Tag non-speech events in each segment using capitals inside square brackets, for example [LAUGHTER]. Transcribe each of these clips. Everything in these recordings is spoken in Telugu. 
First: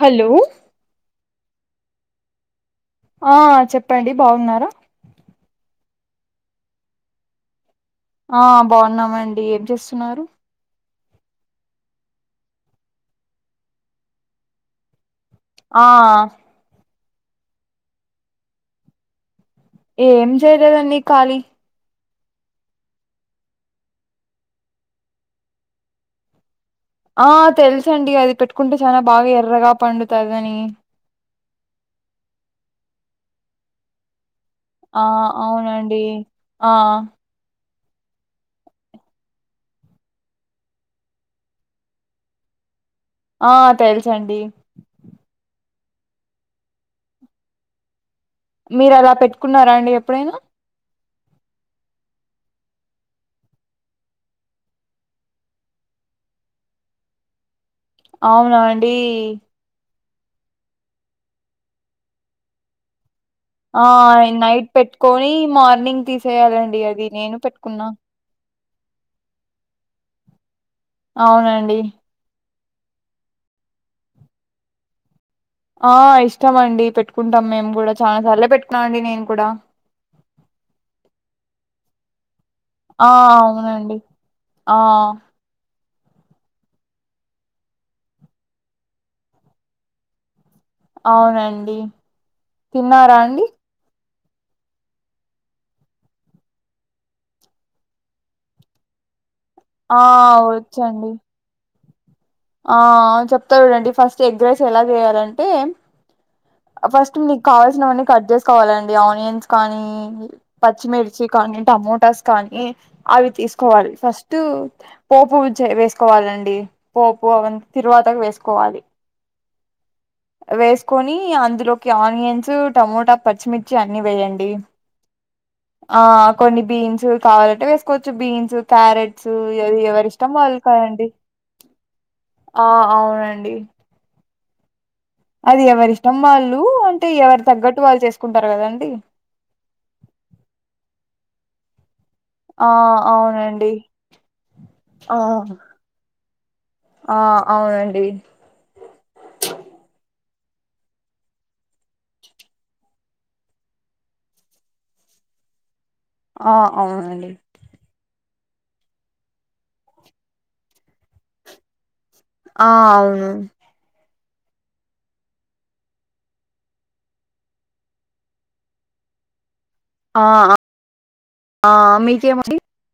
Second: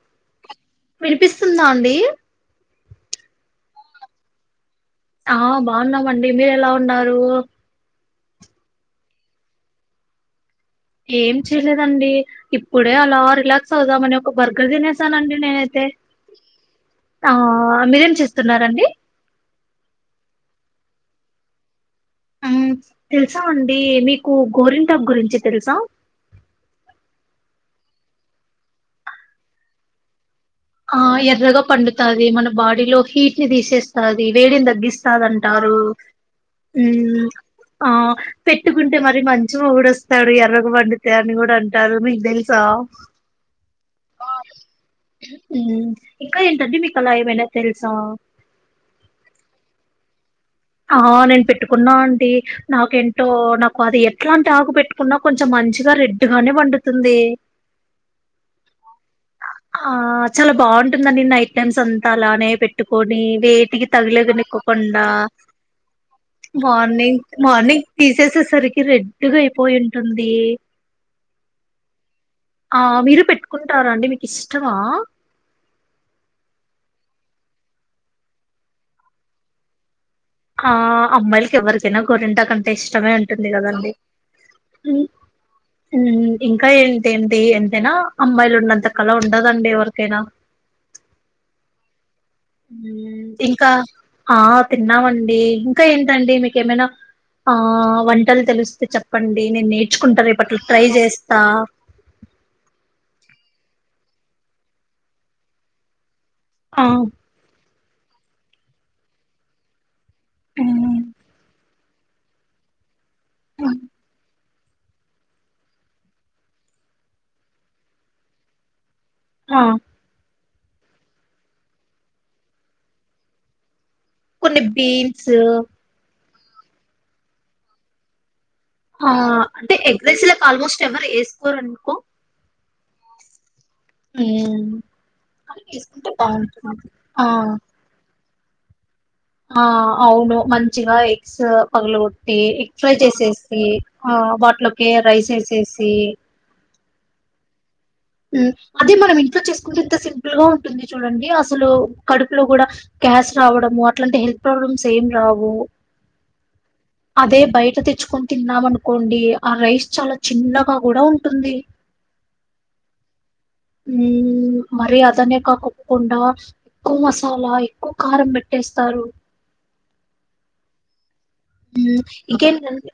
హలో స్తూదాండి. ఆ చెప్పండి బాగున్నారా ఆహ్ బాగున్నామండి. మీరు ఎలా ఉన్నారు. ఆ బాగున్నామండి. ఏం చేసున్నారు. ఏం చేయలేదండి. ఇప్పుడే అలా రిలాక్స్ అవుదామని ఒక బర్గర్ తినేస్ [UNINTELLIGIBLE] నండి ఆ నేనైతే ఆహ్ మీరేం చేస్తున్నారండి. ఏం చేయలేదండి. ఖాళీ మ్మ్ తెలుసా అండి మీకు గోరింటాకు గురించి తెలుసా ఆ తెలుసండి అది పెట్టుకుంటే చానా బాగా ఎర్రగా పండుతాది ఆ ఎర్రగ పండుతాది మన బాడీలో హీట్ని తీసేస్తాది వేడిని ఆ తగ్గిస్తాదంటారు అవునండి ఆ హ్మ్ ఆ పెట్టుకుంటే మరి మంచి మొగుడు వస్తాడు ఎర్రగా పండితే అని కూడా అంటారు. మీకు తెలుసా ఆ తెలుసండి మ్మ్ ఇంకా ఏంటండి మీకు అలా ఏమైనా తెలుసా మీరు అలా పెట్టుకున్నారా అండి ఎప్పుడైనా ఆ నేను పెట్టుకున్నా ఆంటీ నాకెంటో నాకు అది ఎట్లాంటి ఆకు పెట్టుకున్నా కొంచెం మంచిగా రెడ్గానే పండుతుంది అవునా అండి ఆ చాలా బాగుంటుందండి. నైట్ టైమ్స్ అంతా అలానే పెట్టుకొని ఆ వేటికి [UNINTELLIGIBLE] కో నైట్ కుండా పెట్టుకొని మార్నింగ్ తీసేయాలండి అది నేను పెట్టుకున్నా రెడ్గా అయిపోయి ఉంటుంది అవునండి ఆ మీరు పెట్టుకుంటారా అండి మీకు ఇష్టమా ఆ ఇష్టం అండి పెట్టుకుంటాం మేమ్ కూడా చాలా సార్లే పెట్టుకున్నాన్ అండి నేను కూడా ఆ అమ్మాయిలకి ఎవరికైనా గోంటాక్ అం ఆ అవునండి ఆ హ్మ్. హ్మ్ ఇంకా ఏంటిఏంటి ఎంతైనా అమ్మాయిలు ఉన్నంత కలా ఉండదండి ఎవరికైనా అవునండి తిన్నారా హ్మ్ అండి ఇంకా ఆ తిన్నామండి ఇంకా ఏంటండి మీకేమైనా ఆ వంటలు తెలుస్తే చెప్పం డి నేన్ ఆ నేర్చుకుంటా రేపట్లో ట్రై వచ్చండి చేస్తా ఆ చెప్తా చూడండి ఫస్ట్ ఎగ్ రైస్ ఎలా చేయాలంటే ఆ ఫస్ట్ మీక్ కావల్ [UNINTELLIGIBLE] కట్ చేసుకోవాలండి ఆనియన్స్ కానీ మ్మ్. పచ్చిమిర్చి కానీ టమోటాస్ కానీ అవి తీసుకోవాలి ఫస్టు పోపువి చే వేసుకోవాలండి పోపు అవన్ని తీరాబాతకు వేసుకోవాలి ఆ వేసుకొని అందులోకి ఆనియన్సు టమోటా పచ్చిమిర్చి కి అన్ని వేయండి కొన్ని బీన్స్ ఆ కొన్ని బీన్సు కావాలంటే వేసుకోవచ్చు బీన్స్ ఆ క్యారెట్స్ అంటే అది ఎవరి ఎగ్జైస్ ఇష్టం క వాళ్ళు ఆల్మోస్ట్ ఎవరు కదండి వేసుకోరునుకో ఆ అవునండి ఏ అది ఎవరి ఇష్టం వాళ్ళు అంటే ఆ ఎవరి తగ్గట్టు వాళ్ళు చేసుకో కుంటారు కదండి ఆ అవును మంచిగా ఎగ్స్ పగలు కొ ఆ ఎక్ ఫ్రై చేసేసి అవునండి ఆ వాటిలోకి ఆ రైస్ వేసేసి ఆ అవునండి అదే మనం ఇంట్లో చేసుకుంటేంత ల్ గా ఉంటుంది చూడండి అసలు కడుపులో కూడా గ్యాస్ రావడము అట్లాంటి హెల్త్ ప్రాబ్లమ్స్ ఏం రావు ఆ అవునండి అదే బయట తెచ్చుకొని తిన్నామ అనుకోండి ఆ రైస్ చాలా చిన్నగా కూడా ఉంటుంది ఆ అవును ఉ మరి అదనే కాకకుండా ఎక్కువ మసాలా ఎక్కువ కారం పెట్టేస్తారు ఆ ఆ మీకేమండి ఇంకేంటండి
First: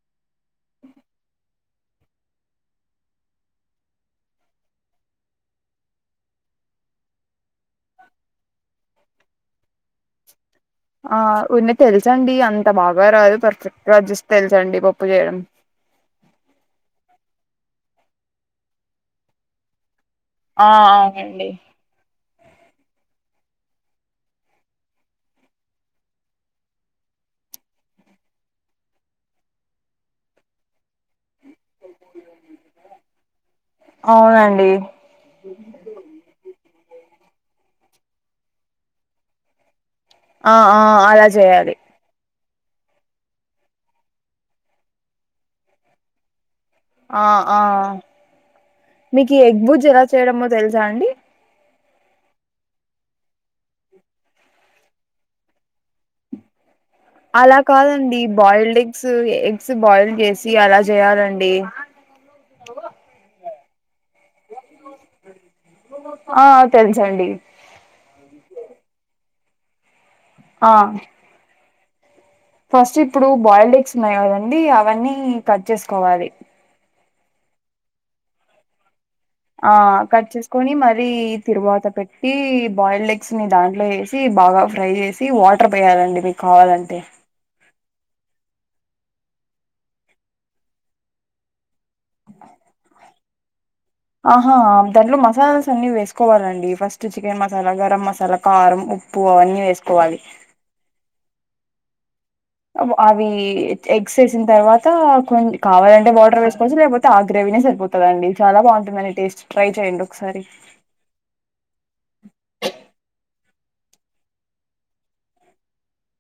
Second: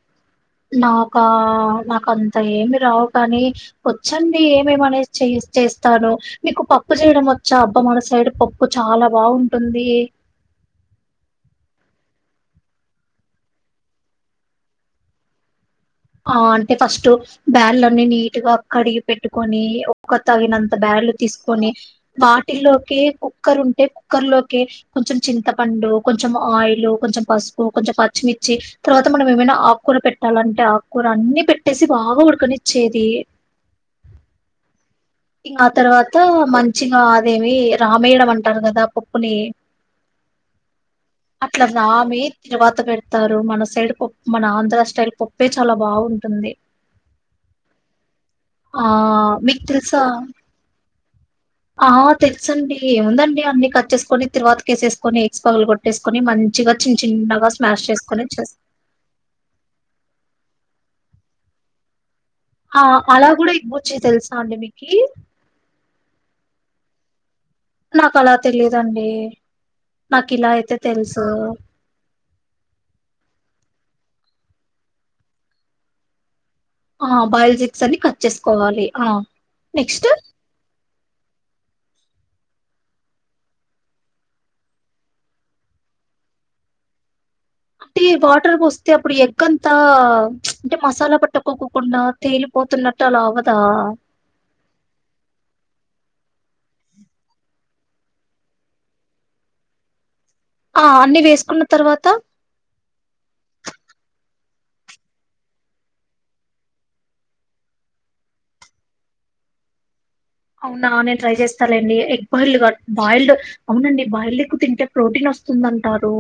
నా ఒక నాక అంత ఏమి రావు కాని వచ్చండి ఏమేమనే చే చేస్తాను మీకు పప్పు చేయడం మొత్తం చాబ్బ మ సైడ్ పప్పు చాలా బాగుంటుంది ఆ ఉన్న తెలుసండి అంత బాగా రాదు పర్ఫెక్ట్ గాజస్ట్ తెలుసండి పప్పు చేయడం ఆ అంటే ఫస్ట్ బ్యాల్న్నిీ నీట్ గా కడిగి పెట్టుకొని ఒక ఆ తాగినంత బ్యార్లు అవునండి తీసుకొని వా ఇట్టిలోకి కుక్కర్ ఉంటే కుక్కర్ లోకి కొంచెం చింతపండు కొంచెం ఆయిల్ కొంచెం పసుపు కొంచెం పచ్చిమిర్చి తర్వాత మనం ఏమైనా ఆకులు పెట్టాలంటేకు కూ అన్ని పెట్టేసి బాగా ఉడుకని ఇచ్చేది అవునండి ఆ తర్వాత మంచిగా ఆదేవి రామాయణ అంటారు కదా పప్పుని ఆ ఆ అలా చేయాలి తరువాత పెడతారు మన సైడ్ పప్పు మన ఆంధ్ర స్టైల్ పప్పే చాలా బాగుంటుంది ఆ ఆ ఆ మీకు ఎబు ఎలా చేయడమో తెలుసా అండి ఆ తెలుసండిముందండి అన్ని కట్ేసుకొని తిరువాతికేసేసుకొని ఎక్స్ పగలు కొట్టేసుకొని మంచిగా చిన్న చిన్నగా అలా స్మాష్ కాదండి చేసుకొని చేస్ బాయిల్డ్ ఎగ్స్ ఎగ్స్ బాయిల్ చేసి ఎలా చేయాలండి ఆ అలా కూడా బుచ్చి తెలుసా అండి మీకి ఆ తెల్సండి నాకు అలా తెలియదండి నాకు ఇలా ఆ అయితే తెలుసు ఫస్ట్ ఇప్పుడు బాయిల్డ్ ఎగ్స్ ఉన్నాయిదండి అవన్నీ కట్ చేసుకోవాలి ఆ బయోజిక్స్ అన్ని కట్ చేసుకోవాలి ఆ ఆ నెక్స్ట్ కట్ చేసుకొని మరి తిరువాత పెట్ ఈ బాయిల్డ్ ఎగ్స్ ని దాంట్లో వేసి బాగా ఫ్రై చేసి వాటర్ వేయాలండి మీకు కావాలంటే అంటే వాటర్ పోస్తే అప్పుడు ఎగ్ అంతా న్చ్ అంటే మసాలా పట్టకొకు కుండా తేలిపోతున్నట్టు అలాఅవ్వదు తా ఆహా దాంట్లో మసాలాస్ అన్ని వేసుకోవాలండి ఫస్ట్ చికెన్ మసాలా, గరం మసాలా, కారం, ఉప్పు అవన్నీ వేసుకోవాలి. ఆ అన్ని వేసుకున్న తర్వాత అవి ఎగ్స్ వేసిన తర్వాత కొం కావాలంటే వాటర్ వేసుకోవచ్చు లేకపోతే ఆ గ్రేవీనేే సరిపోతుందండి చాలా బాగుంటుందని టేస్ట్ ట్రై చేయండు. అవునా నేను ట్రై చేస్తాలేండి ఎగ్ బాయిల్డ్ కాదు బాయిల్డ్ అవునండి బాయిల్డ్ ఎగ్ తింటే ప్రోటీన్ వస్తుందంటారు.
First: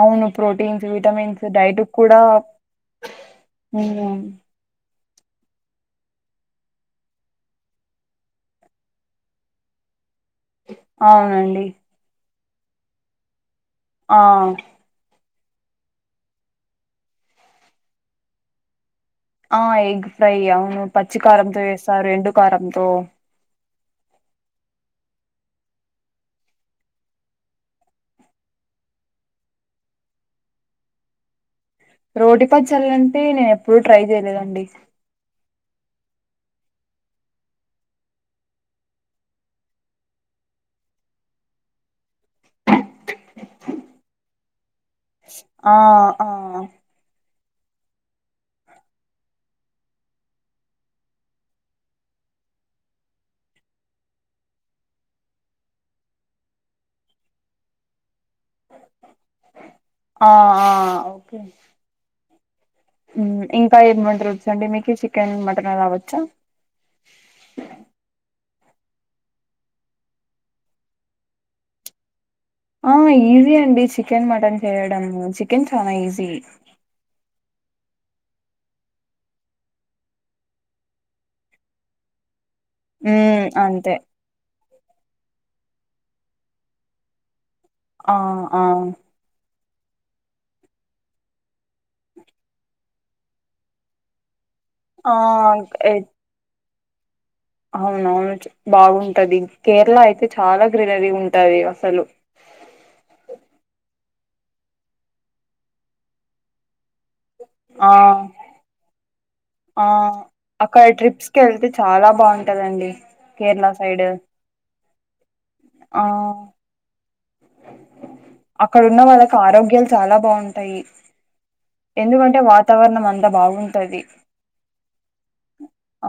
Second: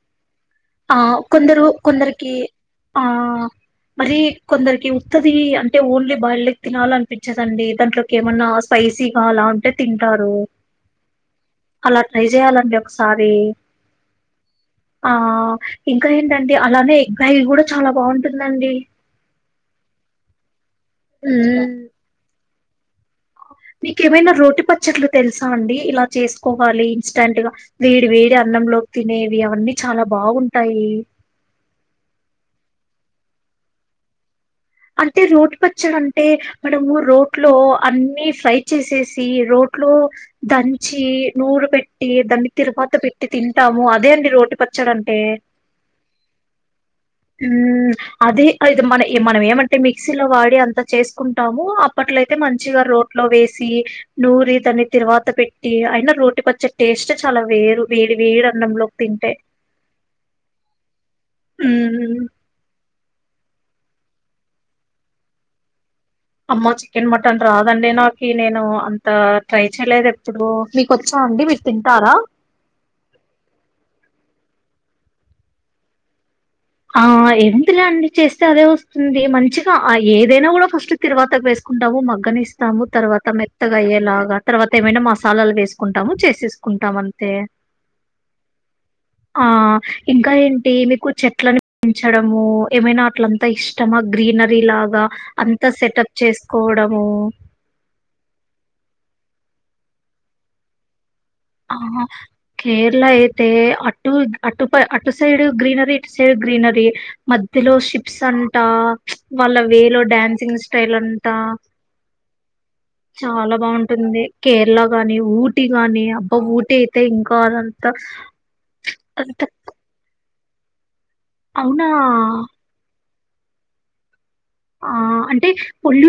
అవును ప్రోటీన్స్, ఆ విటమిన్స్ కొందరు డైట్ కూడా కొందరికి ఆ హ్మ్ మరి కొందరికి ఉత్తది అంటే ఓన్లీ బల్లిక్ తినాలి అనిపించదండి దాంట్లో ఏమన్నా స్పైసీగా అలా ఉంటే తిన్ టారు అవునండి. అలా ట్రై జెయాలండి ఒకసారి ఆ ఆ ఇంకా ఏంటండి అలానే గై కూడా చాలా బాగుంటుందండి. ఆ ఎగ్ ఫ్రై అవును పచ్చికారంతో మ్మ్ వేసావ్ రెండు కారంతో మీకేమైనా రోటి పచ్చట్లు తెలుసా అండి ఇలా చేసుకోవాలి ఇన్స్టంట్ గా వేడి వేడి అన్నంలోకి తినేవి అవన్నీ చాలా బాగుంటాయి రోటి పచ్చళ్లంటే నేను ఎప్పుడూ ట్రై చేయలేదండి అంటే రోటి పచ్చడి అంటే మనము రోట్లో అన్ని ఫ్రై చేసేసి రోట్లో దంచి నూర పెట్టి దాన్ని తిరువాత పెట్టి తింటాము అదే అండి రోటి పచ్చ ఆ ఆ ఉం అది అది మన మనం ఏమంట అంటే మిక్సీలో వాడి అంత చేసుకుంటాము అప్పట్లోయితే మంచిగా రోట్లో వేసి నూరి దాన్ని తరువాత పెట్టి అయినా రోటి పచ్చే టేస్ట్ చాలా వేరు వేడి వేడి అన్నంలోకి తింటే. ఆఆ ఓకే మ్మ్ ఇంకా ఏం వంటల్లోచు అండి మీకు చికెన్ మటన్ రావచ్చు. అమ్మో చికెన్ మటన్ రాదండి నాకు. నేను అంత ట్రై చేయలేదు ఎప్పుడు ఆ ఈజీ అండి చికెన్ మటన్ చేయడము చికెన్ చానా ఈజీ. ఆ ఏంతలేండి చేస్తే అదే వస్తుంది మంచిగా ఆ ఏదైనా కూడా ఫస్ట్ తిరగవాతకు వేసుకుంటావు మగ్గనిస్తా స్తాము తర్వాత హ్మ్. మెత్తగా అంతే. అయ్యే లాగా తర్వాత ఏమైనా మసాలాలు వేసుకుంటాము చేసేసుకుంటాం అంతే ఆ ఆ ఆ ఇంక ఏంటి మీకు చెట్లలను పెన్చడము ఏమైనా అట్లంత ఇష్టమ గ్రీనర లాగా ఆ! అంత ఎ సెటప్ చే కోవడము అవునవును బాగుంటది కేరళ అయితే చాలా గ్రీనరీ ఉంటు ఆ కేరళ ఐతే అటు అటు ప అటు సైడ్ గ్రీనర ఇటు సైడ్ గ్రీనర మధ్యలో ఆ షిప్స్ అంత వాళ్ళ ఆ వేలో డన్సింగ్ అక్కడ స్టైల్ ట్రిప్స్ అంతా కి వెళ్తే చాలా బాగుంటదండి చాలా కేరళ సైడ్ బాగుంటుంది కేరళ గాని ఊటీ ఆ గాని అయితే అదంతా అక్కడ ఉన్న వాళ్ళకి అంత ఆరోగ్యాలు చాలా బాగుంటాయి టయి అవునా! ఎందుకంటే వాతావరణం అంత అంత బాగుంటది ఆ అంటే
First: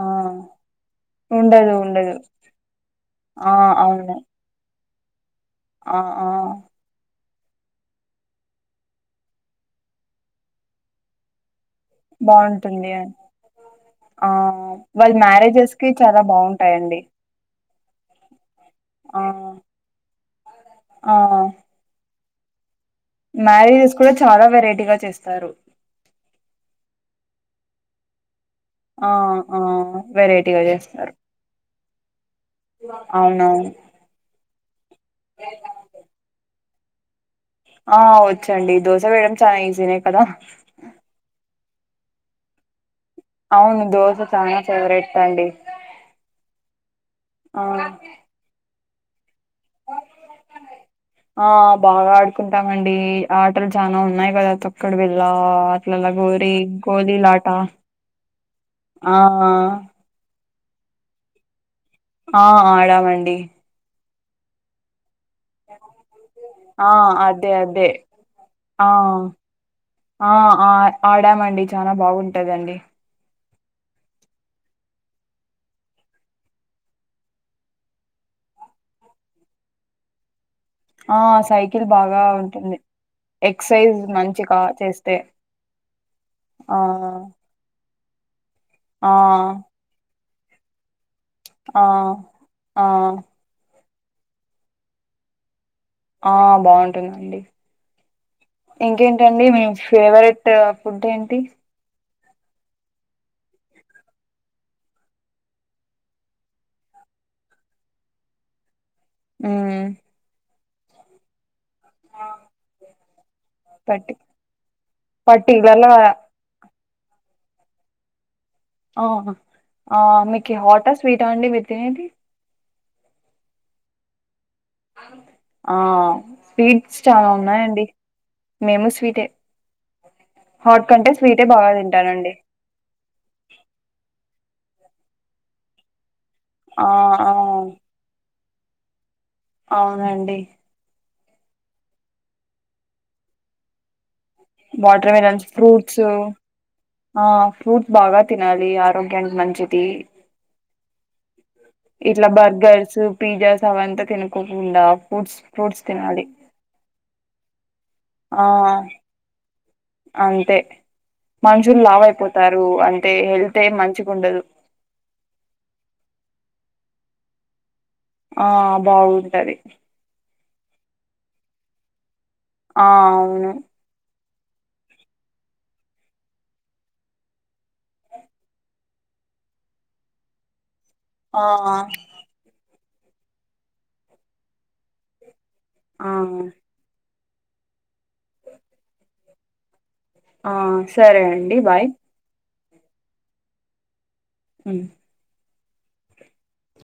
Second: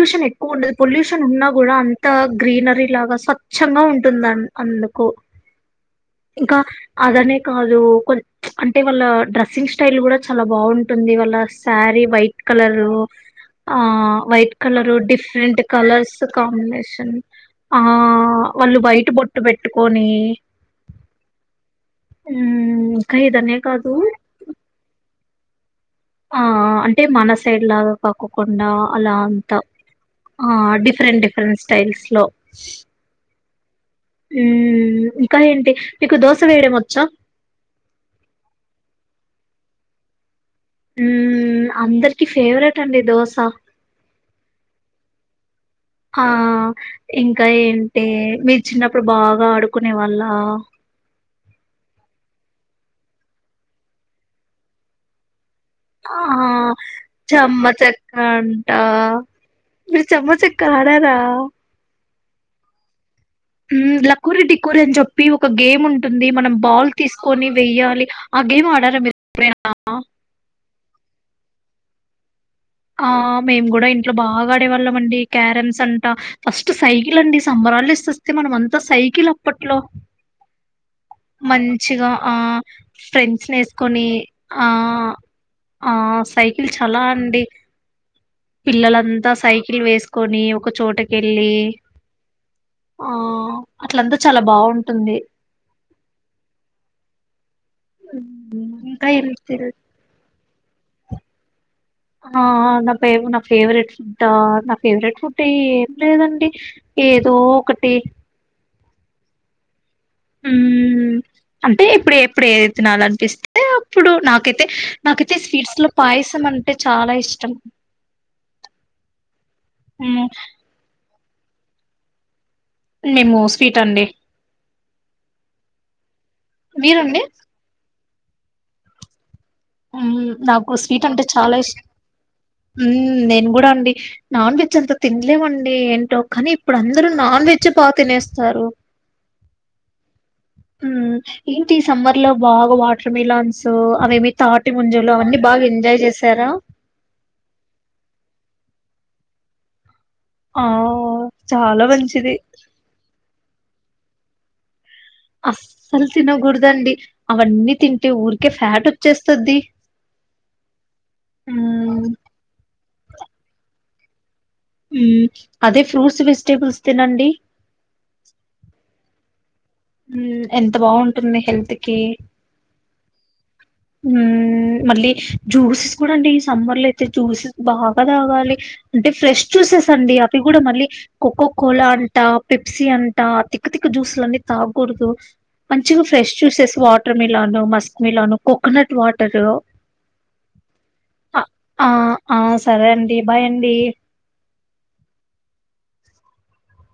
ఆ ఎక్కువ ఉండదు పొల్యూషన్ ఉన్నా ఉండదు కూడా అంత ఉండదు గ్రీనరీ లాగా ఆ స్వచ్ఛంగా అవును ఉంటుంది అందుకు కు ఆ ఆ ఇంకా అదనే కాదు కొ అంటే వాళ్ళ డ్రస్సింగ్ స్టైల్ కూడా చాలా బాగుంటుంది వాళ్ళ సారీ వైట్ బాగుంటుంది కలరు ఆ ఆ వైట్ కలరు వాళ్ళ డిఫరెంట్ మ్యారేజెస్ కి కలర్స్ చాలా బాగుంటాయండి కాంబినేషన్ ఆ వాళ్ళు వైట్ ఆ బొట్టు పెట్టుకొని ఆ హమ్ మ్యారేజెస్ కూడా చాలా వెరైటీ గా చేస్తారు సరు ఆ అంటే మన సైడ్ లాగా కాకు కుండ ఆ అలా అంత ఆ ఆ వెరైటీగా చేస్తారు డిఫరెంట్ డిఫరెంట్ స్టైల్స్ లో అవునవును మ్మ్ చ్చ ఆ వచ్చండి దోశ వేయడం చాలా ఈజీనే కదా హ్మ్మ్ అందరికి ఫేవరెట్ అండి దోశ అవును దోస చ ఫవరెట్ండి ఆ ఇంకా ఏంటిే మీరు చిన్న ఇప్పుడు బాగా ఆడుకునే వాళ్ళ ఆ బాగా ఆడుకుంటామండి ఆటలు చనా ఉన్నాయి కదా త అక్కడ వెళ్ళ ఆ చెమ్మచక్క అంట ఆ మీరు చెమ్మచక్క కడరా ఆ ఆడమండి [INAUDIBLE] కురుటి కోరెం చెప్ప ి ఒక గేమ్ ఉంటుంది మనం బాల్ ఆ తీసుకొని అదే అదే వెయ్యాలి ఆ గేమ్ ఆడారా మీరు ఎప్పుడనా ఆ ఆ ఆడామండి చాలా బాగుంటంది ఉంటదండి ఆ మేము కూడా ఇంట్లో బాగా ఆడేవాళ్ళం అండి క్యారమ్స్ అంట ఫస్ట్ సైకిల్ అండి సంబరాలు ఇస్తేస్తే మనం అంతా సైకిల్ అప్పట్లో ఆ సైకిల్ మంచిగా బాగా ఆ ఉంటుంది ఫ్రెండ్స్ ఎక్ససైజ్ వేసుకొని మంచిగా ఆ చేస్తే ఆ సైకిల్ ఆ చాలా అండి ఆ పిల్లలంతా సైకిల్ వేసు కొని ఒక చోటకి వెళ్ళలి ఆ ఆ అట్లంతా చాలా బాగుంటుంది ఆ బాగుంటుందండి ఇంకా ఏం ఇంకేంటండి తెల్ మేము ఫేవరెట్ ఫుడ్ ఏంటి ఆ నా పే నా ఫేవరెట్ ఫుడ్ నా ఫేవరెట్ ఫుడ్ ఏం లేదండి ఏదో ఒకటి ఆ ఆ అంటే ఇప్పుడు ఎప్పుడు ఏదై తినాల అనిపిస్తే అప్పుడు పట్టి నాకైతే నాకైతే స్వీట్స్ పర్టికులర్ లో గా పాయసం అంటే అంటే చాలా ఇష్టం ఆ హ్మ్ మీకి హటస్ స్వీట్ ఆడి వితేనేది మేము స్ీట్ అండి ఆ స్పీడ్స్ మీరండి చాలా ఉన్నాయంండి మేము స్వీటే నాకు హాట్ స్వీట్ కంటే అంటే స్వీటే చాలా బాగా ఇష్టం తింటానండి నేను కూడా అండి నాన్ విత్ ంత తినలేమండి ఏంటో కానీ ఇప్పుడు ఆ అందరుూ ఆ నాన్ వెజ్ ప పాతతేనేస్త సరువు అవునండి ఉమ్ ఏంటి ఈ సమ్మర్ లో బాగా వాటర్ మిలాన్స్ అవేమి తాటి ముంజలు వాటర్ అవన్నీ మిలన్స్ బాగా ఎంజాయ్ ఫ్రూట్స్ చేసారా ఆ ఫ్రూట్స్ బాగా తినాలి ఆరో గ్యానికి మంచిది ఆ చాలా ఇట్లా మంచిది బర్గర్స్ పిజాస్ అవంత తినకోకుండ అస్సలు తినో గుర్దండి అవన్నీ తింటే ఆ ఊరికే ఫ్యాట్ వచ్చేస్తది అంతే మనుషులు మ్మ్ లావయిపోతారు అం తే హళ్తే ఏం మంచిగుండదు ఊమ్ అదే ఫ్రూట్స్ వెజిటేబుల్స్ తినండి ఆ బాగుంటది ఊమ్ ఎంత బాగుంటుంది హెల్త్ కి ఆ అవును ఉమ్ మళ్ళీ జ్యూసెస్ కూడా అండి ఈ సమ్మర్ లో అయితే జ్యూసెస్ బాగా తాగాలి అంటే ఫ్రెష్ జ్యూసెస్ అండి అవి కూడా మళ్ళీ ఆ కోక్క కోలా అంట పి పప్స అంటా తిక్క తిక్క్క జ్యూస్లన్నీ తాకూడదు మంచిగా ఆ ఫ్రెష్ చూసె వా water melon Musk melon coconut water ఆ సరే ఆ అండి బాయ్ ఆ ఆ, సరే అండి బాయ్ అండి ఉమ్